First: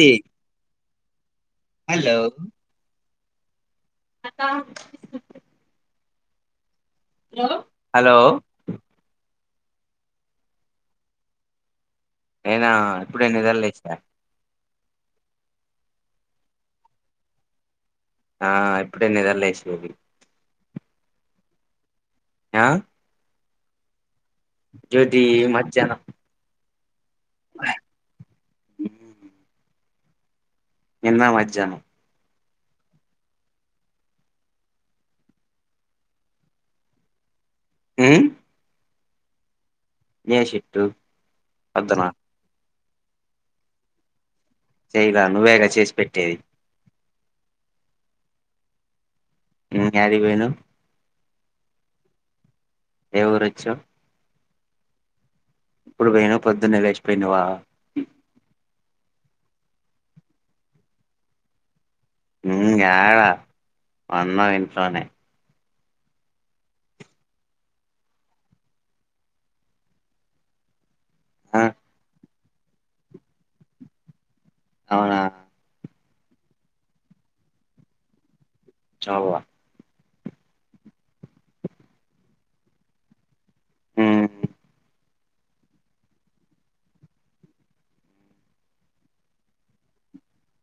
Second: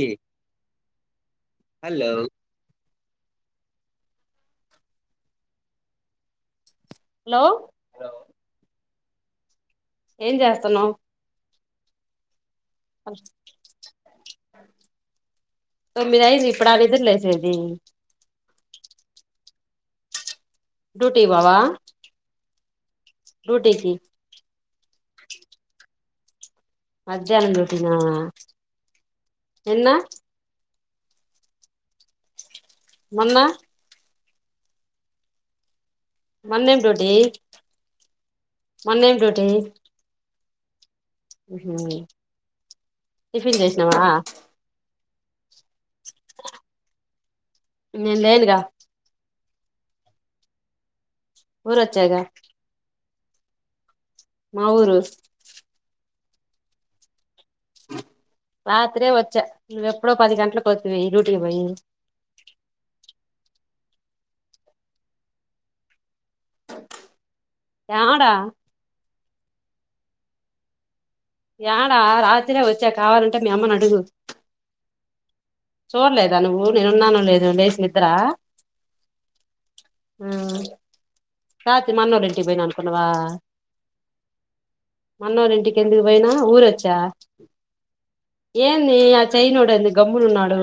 ఏ hello అద hello hello ఏం చేస్తున్నావ్ నేనా ఇప్పుడే నిదర్లేస తోమ్మిదైది ఇప్పుడ నిద్రలేసేది ఆ ఇప్పుడే నిద్ర లేషూండి డ్యూటీ కి పోవా ఆ డ్యూటీకి డ్యూటీ మద్యన్నం మధ్యనం డ్యూటీనా నిన్న నిన్న మధ్యాహ్నం మొన్న మొన్నేం డ్యూటి మ్ మొన్న ఏం డ్యూటీ డే షిఫ్ట్ మ్ హు పొద్దున టిఫిన్ చేసినావా చేయలే నువ్వేగా చేసి పెట్టేది నిన్ లేదు గా నేన్ యాడికిపోయినం ఊరు వచ్చాగా ఏ ఊరు వచ్చావ్ మా ఊరు ఎప్పుడు పోయినవ్ పొద్దున్నే లేచిపోయినవా రాత్రే వచ్చా నువ్వెప్పుడో పది గంటలకు వత్తివి డ్యూటీకి పోయి ఉన్న ఇంట్లోనే యాడ ఆ యాడ రాత్రే వచ్చా కావాలంటే మీ అమ్మని అడుగు అవునా చూడలేదా నువ్వు నేనున్నానో లేదో లేచి నిద్ర చూలే హ రాత్రి మా అన్నోళ్ల ఇంటికి పోయిన అనుకున్నావా మ్మ్ మా అన్నోళ్ళ ఇంటికి ఎందుకు పోయినా ఊరొచ్చా ఏంది ఆ చైనోడు ఏంది గమ్మునున్నాడు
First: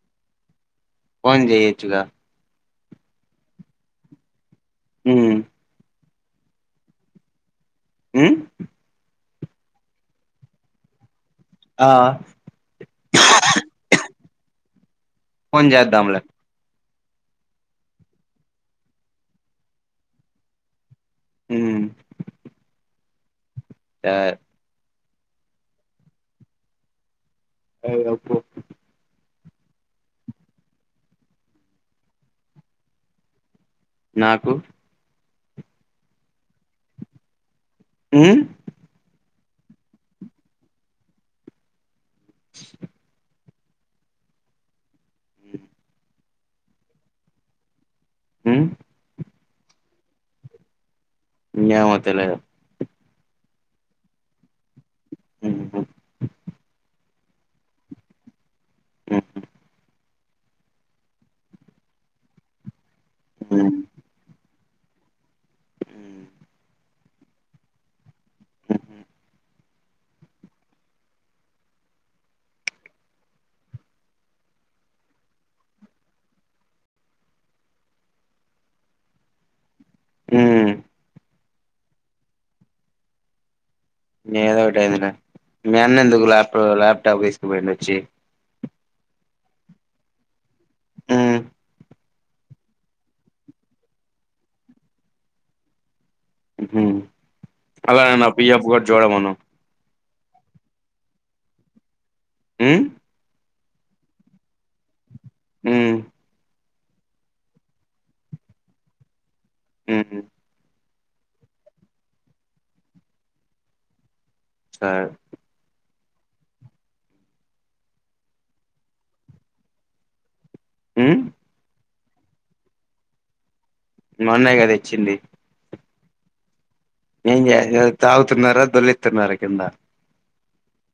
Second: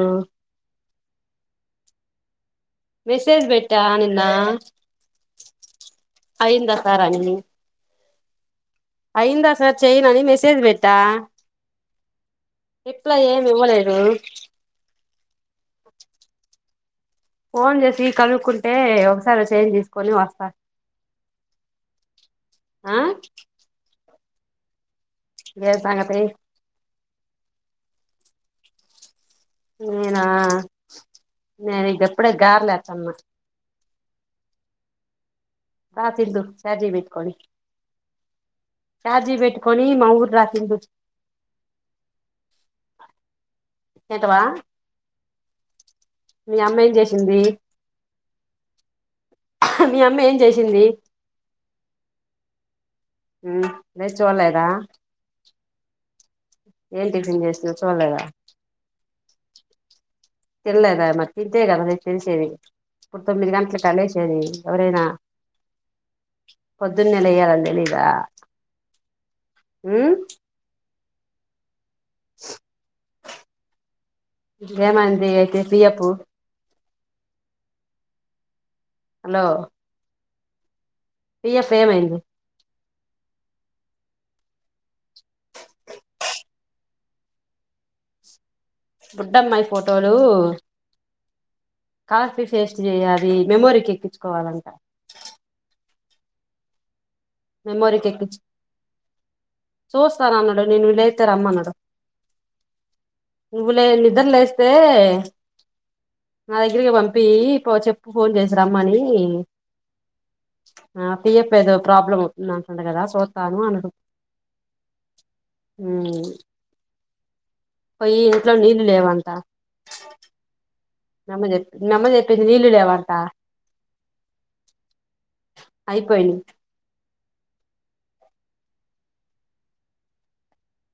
పోన్ చేయయిచ్చగా మెసేజ్ పెట్టా నిన్న హమ్ అయిందా సార్ అన్ని మ్ అయిందా సార్ చెయన అని మెసేజ్ పెట్టా ఆ రిప్లై ఏమీ ఇవ్వలేదు ఫోన్ చేద్దాంలే ఫోన్ చేసి కనుక్కుంటే ఒకసారే చైన్ తీసుకొని వస్తా మ్ ఆ ఆ ఏ సంగతి ఐ [unintelligible] నేనా నేను ఇప్పుడే గారెలు ఏతున్న నాకు రా తిందువ్ చార్జీ పెట్టుకొని మ్ చార్జీ పెట్టుకొని మా ఊరు రా తిందువ్ ఎటవా మీ అమ్మ ఏం చేసింది మ్ మీ అమ్మ ఏం చేసింది ఏం వద్దులే మ్ మీర్ చూడలేదా ఏం టిఫిన్ చేసిందో చూడలేదా తినలేదా మరి తింటే కదమే తెలిసేది ఇప్పుడు తొమ్మిది గంటలకలేసేది ఎవరేనా మ్ పొద్దున్నెలయాల తెలిదా మ్ ఏమైంది అయితే పి ఎప్పు హలో ఉమ్ పి ఎఫ్ ఎమయింది మెదో ఒకటి అయింది గా మీ అన్న ఎందుకు ల్యాప్ ల్యాప్టాప్ తీసుకుపోయిండి వచ్చి బుడ్డమ్మాయి ఫోటోలు కాఫీ ఫేస్ట్ చేయాలి మెమోరీకి ఎక్కించుకోవాలంట మ్ అలానేన్న పిఎప్పు గట్ జోడమన్నా చూస్తారా అన్నాడు నేను విలైతేరమ్మనడు మ్ నువ్వులే నిద్ర లేస్తే ఉమ్ నా దగ్గరికి పంపి ఇ పో చెప్పు ఫోన్ చేసి రమ్మని మ్ ఆ పియప్ప ఏదో ప్రాబ్లం అవుతుంది అను సంట కదా సుత్తను అను స మ్ పోయి ఇంట్లో నీళ్ళు లేవంట ఉమ్, నమ్మ జెప్ప నమ్మది జెప్పంది నీల్లు లేవంటా మన్నాయి గాదా దేచ్చింది అయిపోయిను ఏం [unintelligible] తాగుతున్నారా దొలిత్స్తున్నారా కింద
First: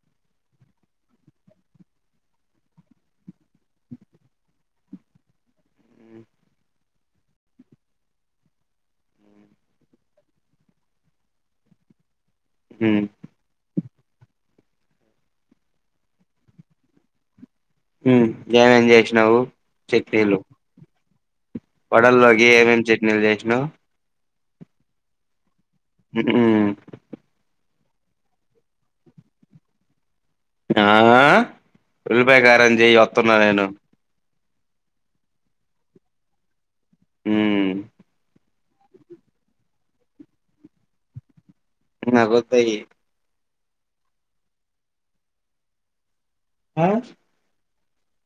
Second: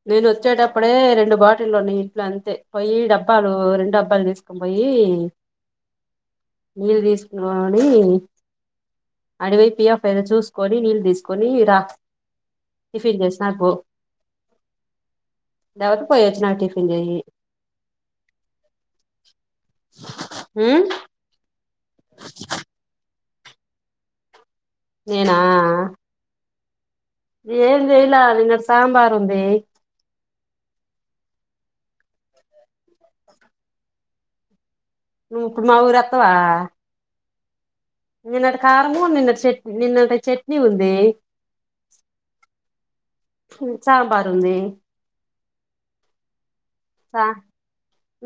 నేను వచ్చేటప్పుడే రెండు బాటిలు [unintelligible] అంతే పోయి డబ్బాలు రెండు డబ్బాలు తీసుకొని పోయి ఏ నీళ్ళు తీసుకున్నావా అని అడివైపుయాఫ్ ఏదో చూసుకొని నీళ్ళు తీసుకొని రా ఉమ్, టిఫిన్ చేసనా పో దావాతే పోయి వచ్చు నాంకా టిఫిన్ జెయి మ్ ఏమేం చేసినావు శక్తిలు ఉమ్ వడల్లోకి ఏమేమి చట్నీలు చేసిన్ నేనా ఉమ్ ఏం జయలా నింగ సాబారు ఉంది ఆ ఉల్పాయ కారంం చె్య వస్తున్నా నేను నుప్పుడు మా ఊరు అత్తవా ఉమ్ నిన్నటి కారంము నిన్న చట్ నిన్నటి చట్నీ ఉంది అ పోద్దాయి చబారు ఉంది ఆ సా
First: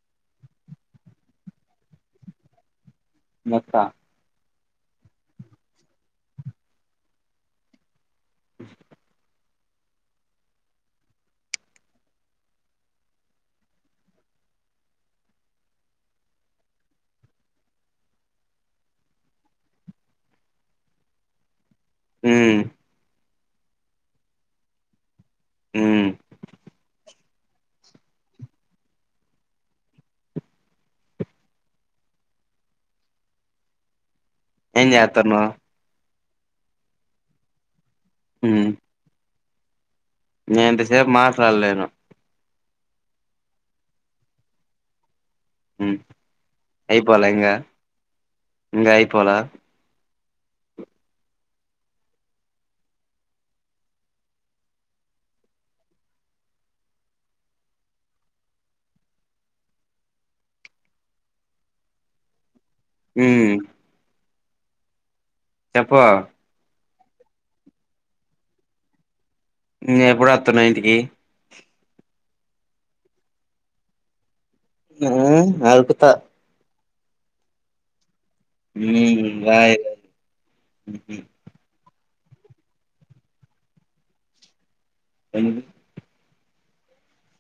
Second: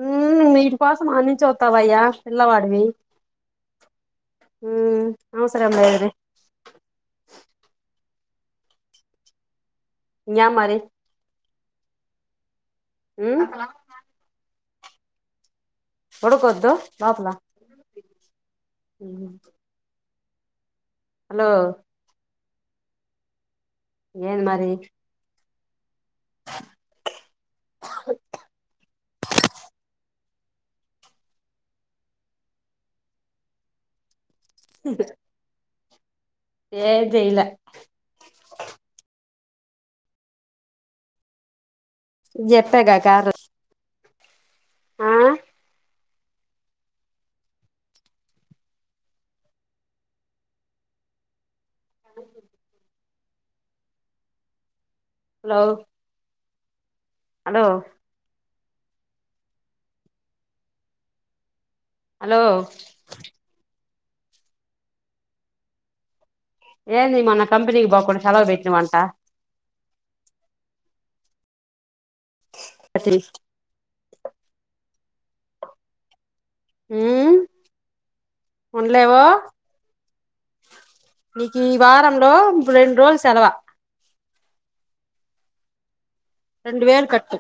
ఉమ్ వీటి కోసం అన్నించ వస్తావయ్యా పిల్లవాడివి మత్తా ఉమ్ అవు సరే అమ్ల అది యా మరి మ్ పడుకోద్దు లోపల హలో మ్ ఏన్ మరి మ్ ఎం చేతున్నావ్ ఏ చేయలే ఉమ్ నేను ఇంతసేపు మాట్లాడలేను చేప్పగా కాదు మ్ అయిపోాలే ఇంగ ఇంగ ఆయిపోలే అ లో హలో హలో ఉమ్ చెప్పు ఏంది మొన్న కంపెనికి పోకుండా సెలవు పెట్టినావంట న్ ఎప్పుడోస్తున్నావ్ ఇంటికి త్రి మ్ నరుకుతా మ్ ఉండలేవు ఉమ్ రాయ్ నికి వారంలో రెండు రోజులు సేలవా ఎందుకు రెండు వేలు కట్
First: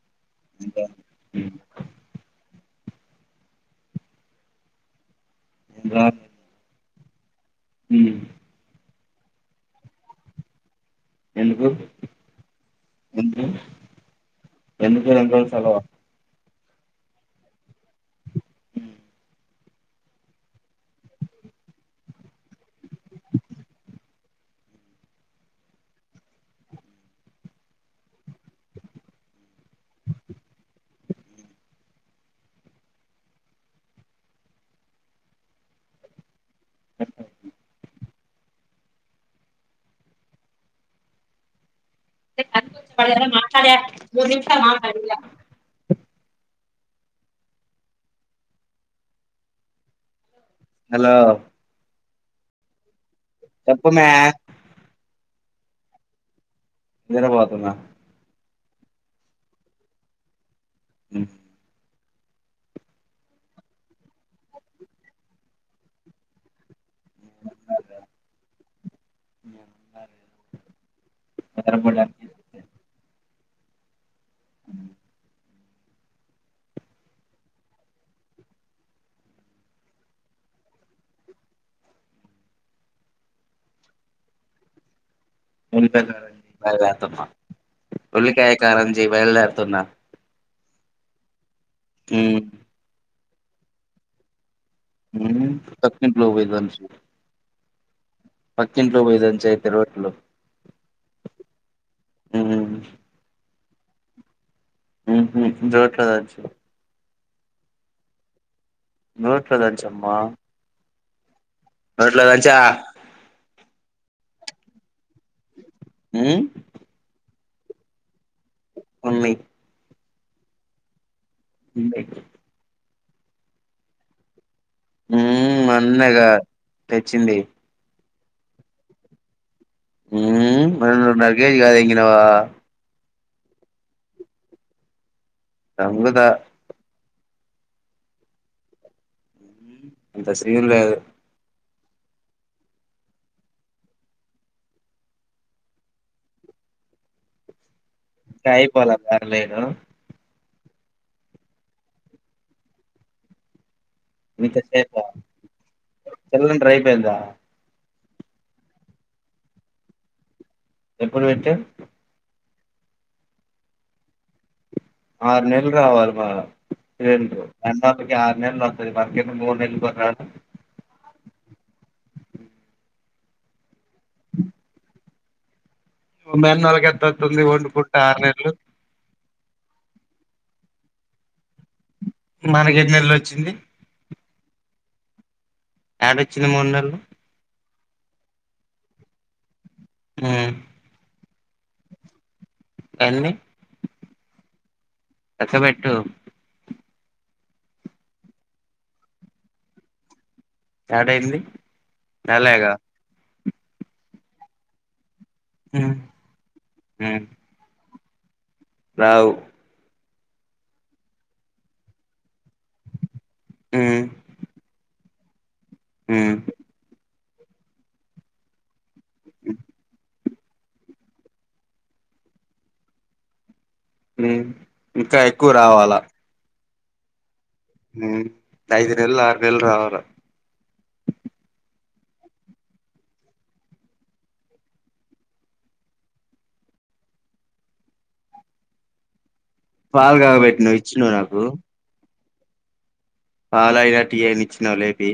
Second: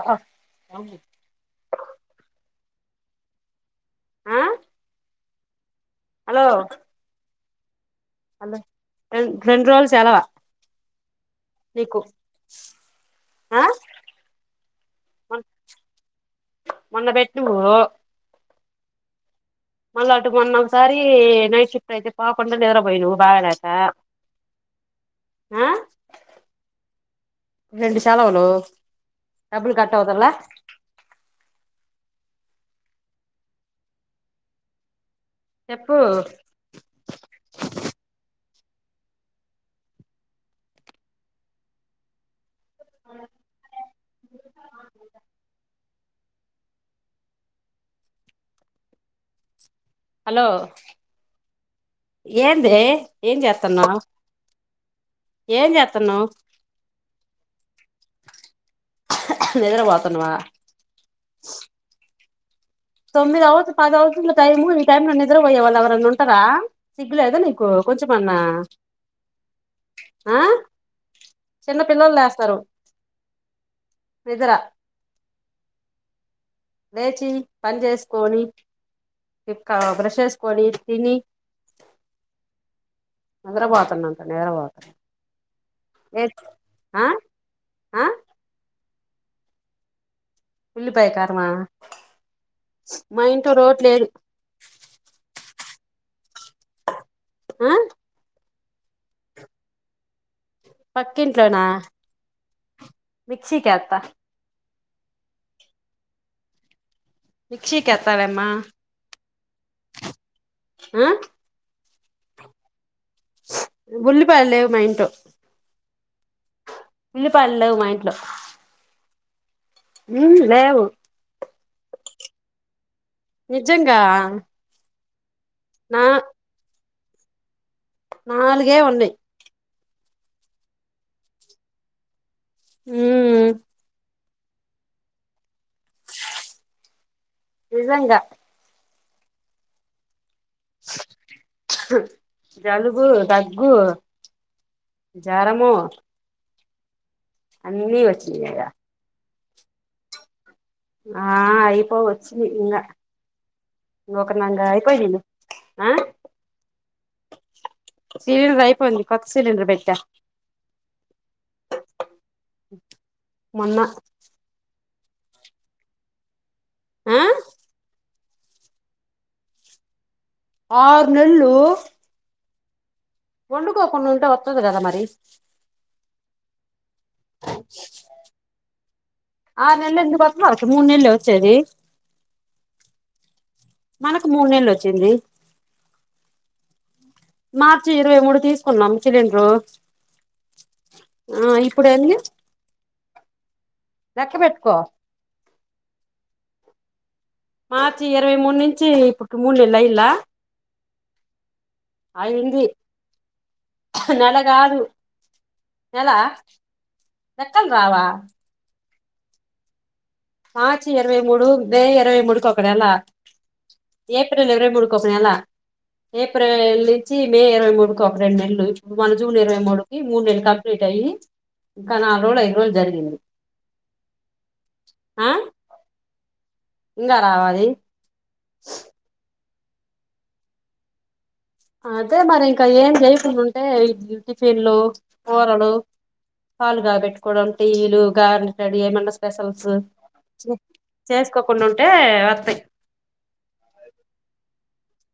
ఆహా ఆ నేను రాను. హలో ఉమ్ హలో రెన్ రెండు రోజులు సేలవా ఎందుకు ఎందుకు ఆ ఎందుకు రెండు రోజులు పేరు సెలవు మొన్న పెట్నవు మ్ మళ్ళీ అటు మొన్న ఒకసారి నైట్ షిఫ్ట్ అయితే పాకుండా నిద్ర పోయినవు బాగాలేక ఆ రెండు సెలవులు డబ్బులు కట్ అవ్వటం లే చెప్పు సఓ మాట్లాడ మూడు నిమిషాలు అగు మరి ఇగ హలో హలో ఏందీ ఏం చెప్పు చేతన్నావ్ మే ఏం చేతన్నావ్ నిద్ర పోతున్న నిదుర పోతున్నవా ఉమ్ తొమ్మిది అవత పదైవతుంది టైము ఈ టైంలో లో నిద్రపో పోయే వాళ్ళు ఎవరన్న ఉంటరా సిగ్గు లేదు నీకు కొంచెం అన్న ఆ చిన్న పిల్లలు నిద్రపోడానికి లేస్తరు నిదర లేచి పని జేస్కోని చిక్కగ బ్రెష్ చేసుకోని తిని నిదర బోతున్నంట నిదుర బోతున్న ఉల్లిపాయ కారం చేయ్ బయలు దేరుతున్న, ఆ ఉల్లికాయ కారం చేయ్ బయలు దేరుతున్న ఉల్లిపాయ కారమా ఉమ్ మా ఇంట్లో రోట్ లేదు ఊమ్ పక్కింట్లో పోయి దంచు ఉమ్ పక్కింట్లో పోయి దంచు ఐతే రోట్లో పక్కింట్లోనా ఉమ్ మిక్సీ కేత్త ఉహు రోట్లో దంచు మిక్సీ కేత్త లేమ్మా రోట్లో దంచు అమ్మా ఉమ్ రోట్లో దంచు ఆ ఉల్లిపాయలు లేవ్ మా ఇంట్లో ఊమ్ ఉల్లిపాయలు లేవు మా ఇంట్లో ఉన్నయి ఊమ్ లేవు ఉన్నయ్ నిజంగా ఊమ్ నా మొన్నెగ తెచ్చింది నాలుగే ఉన్నయి ఊమ్ మూడున్నర కేేజీ కాదు ఎంగినవా [inaudible] ఊ ఉమ్ సంపుతా నిజంగ ఊమ్ అంత సీన్ లేదు జలుబు, దగ్గు, జ్వరము అన్నీ వచ్చినయ లేను ఆ అయిపో వచ్చి ఇంగ ఒక నంగా ఇంతసేపు ఐపోయింది ఇగ ఆ సిలిండర్ అయిపోయిందా సీరియల్ అయిపోయింది కొత్త సీరియల్ పెట్టా ఎప్పుడు విట్ మొన్న ఆరు నెలలు రావాలి మల్ల ఆ [unintelligible] ఆరు నెలలు వస్తది మనకేమో మూడు నెలలు కూడా రాద్ ఆరు నెళ్ళు వండుకోకుండా ఉంటే వస్తది కదా మరి మీ అన్నోళ్ళకి ఎట్లా వస్తోంది వండుకుంటా ఆరు నెల్లు అతే మూడు నెలలే వచ్చేది మనకెన్నేళ్లు వచ్చింది మనకు మూడు నేెళ్లు వచ్చింది ఏడొచ్చింది మూడు నేెళ్లు మార్చి ఇరవై మూడు తీసుకున్నాం సిలిండర్ మ్ ఆ ఇప్పుడు ఎన్ని ఎన్ని లెక్క పెట్టుకో లెక్కపెట్టు మార్చి ఇరవై మూడు నుంచి ఇప్పుడు మూడు నేెళ్లు అయిల ఏడయింది నెలేగా నెల కాదు ఉమ్ నెల ఉమ్ లెక్కలు రావా రావు మార్చ్ ఇరవై మూడు మే ఇరవై మూడు క నెల ఉమ్ ఏప్రిల్ ఇరవై మూడు వస్తే నెల ఉమ్ ఏప్రిల్ వచ్చి మే ఇరవై మూడుకి ఒక రెండు నెలలు ఇప్పుడు మన జూన్ ఇరవై మూడుకి మూడుెలలు కంప్లీట్ అయ్యి ఇంకా నాలుగు రోజులు ఐదు రోజులు జరిగింది మ్ ఇంకా ఎక్కువ రావాలా ఇంక రావాలి హ ఐదునేెళ్లు ఆరునేెళ్లు రావాల అయితే మరి ఇంకా ఏం చేయకుడాంటే టిఫిన్లు కూరలు పాలుగాబెట్టుకోవడం టీలు గరెలు ఇట్లాంటివి ఏమన్నా స స్పెషల్స్ పాలు చే కాగబెట్టినవు ఇచ్చినవు చేసుకోకుండా ఉంటే వస్తాయి పాలైన టీ అయినా ఇచ్చినవా లేపి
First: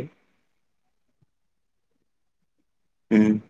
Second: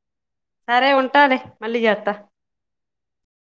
సరే ఉంటాలే మళ్ళీ చేస్త హ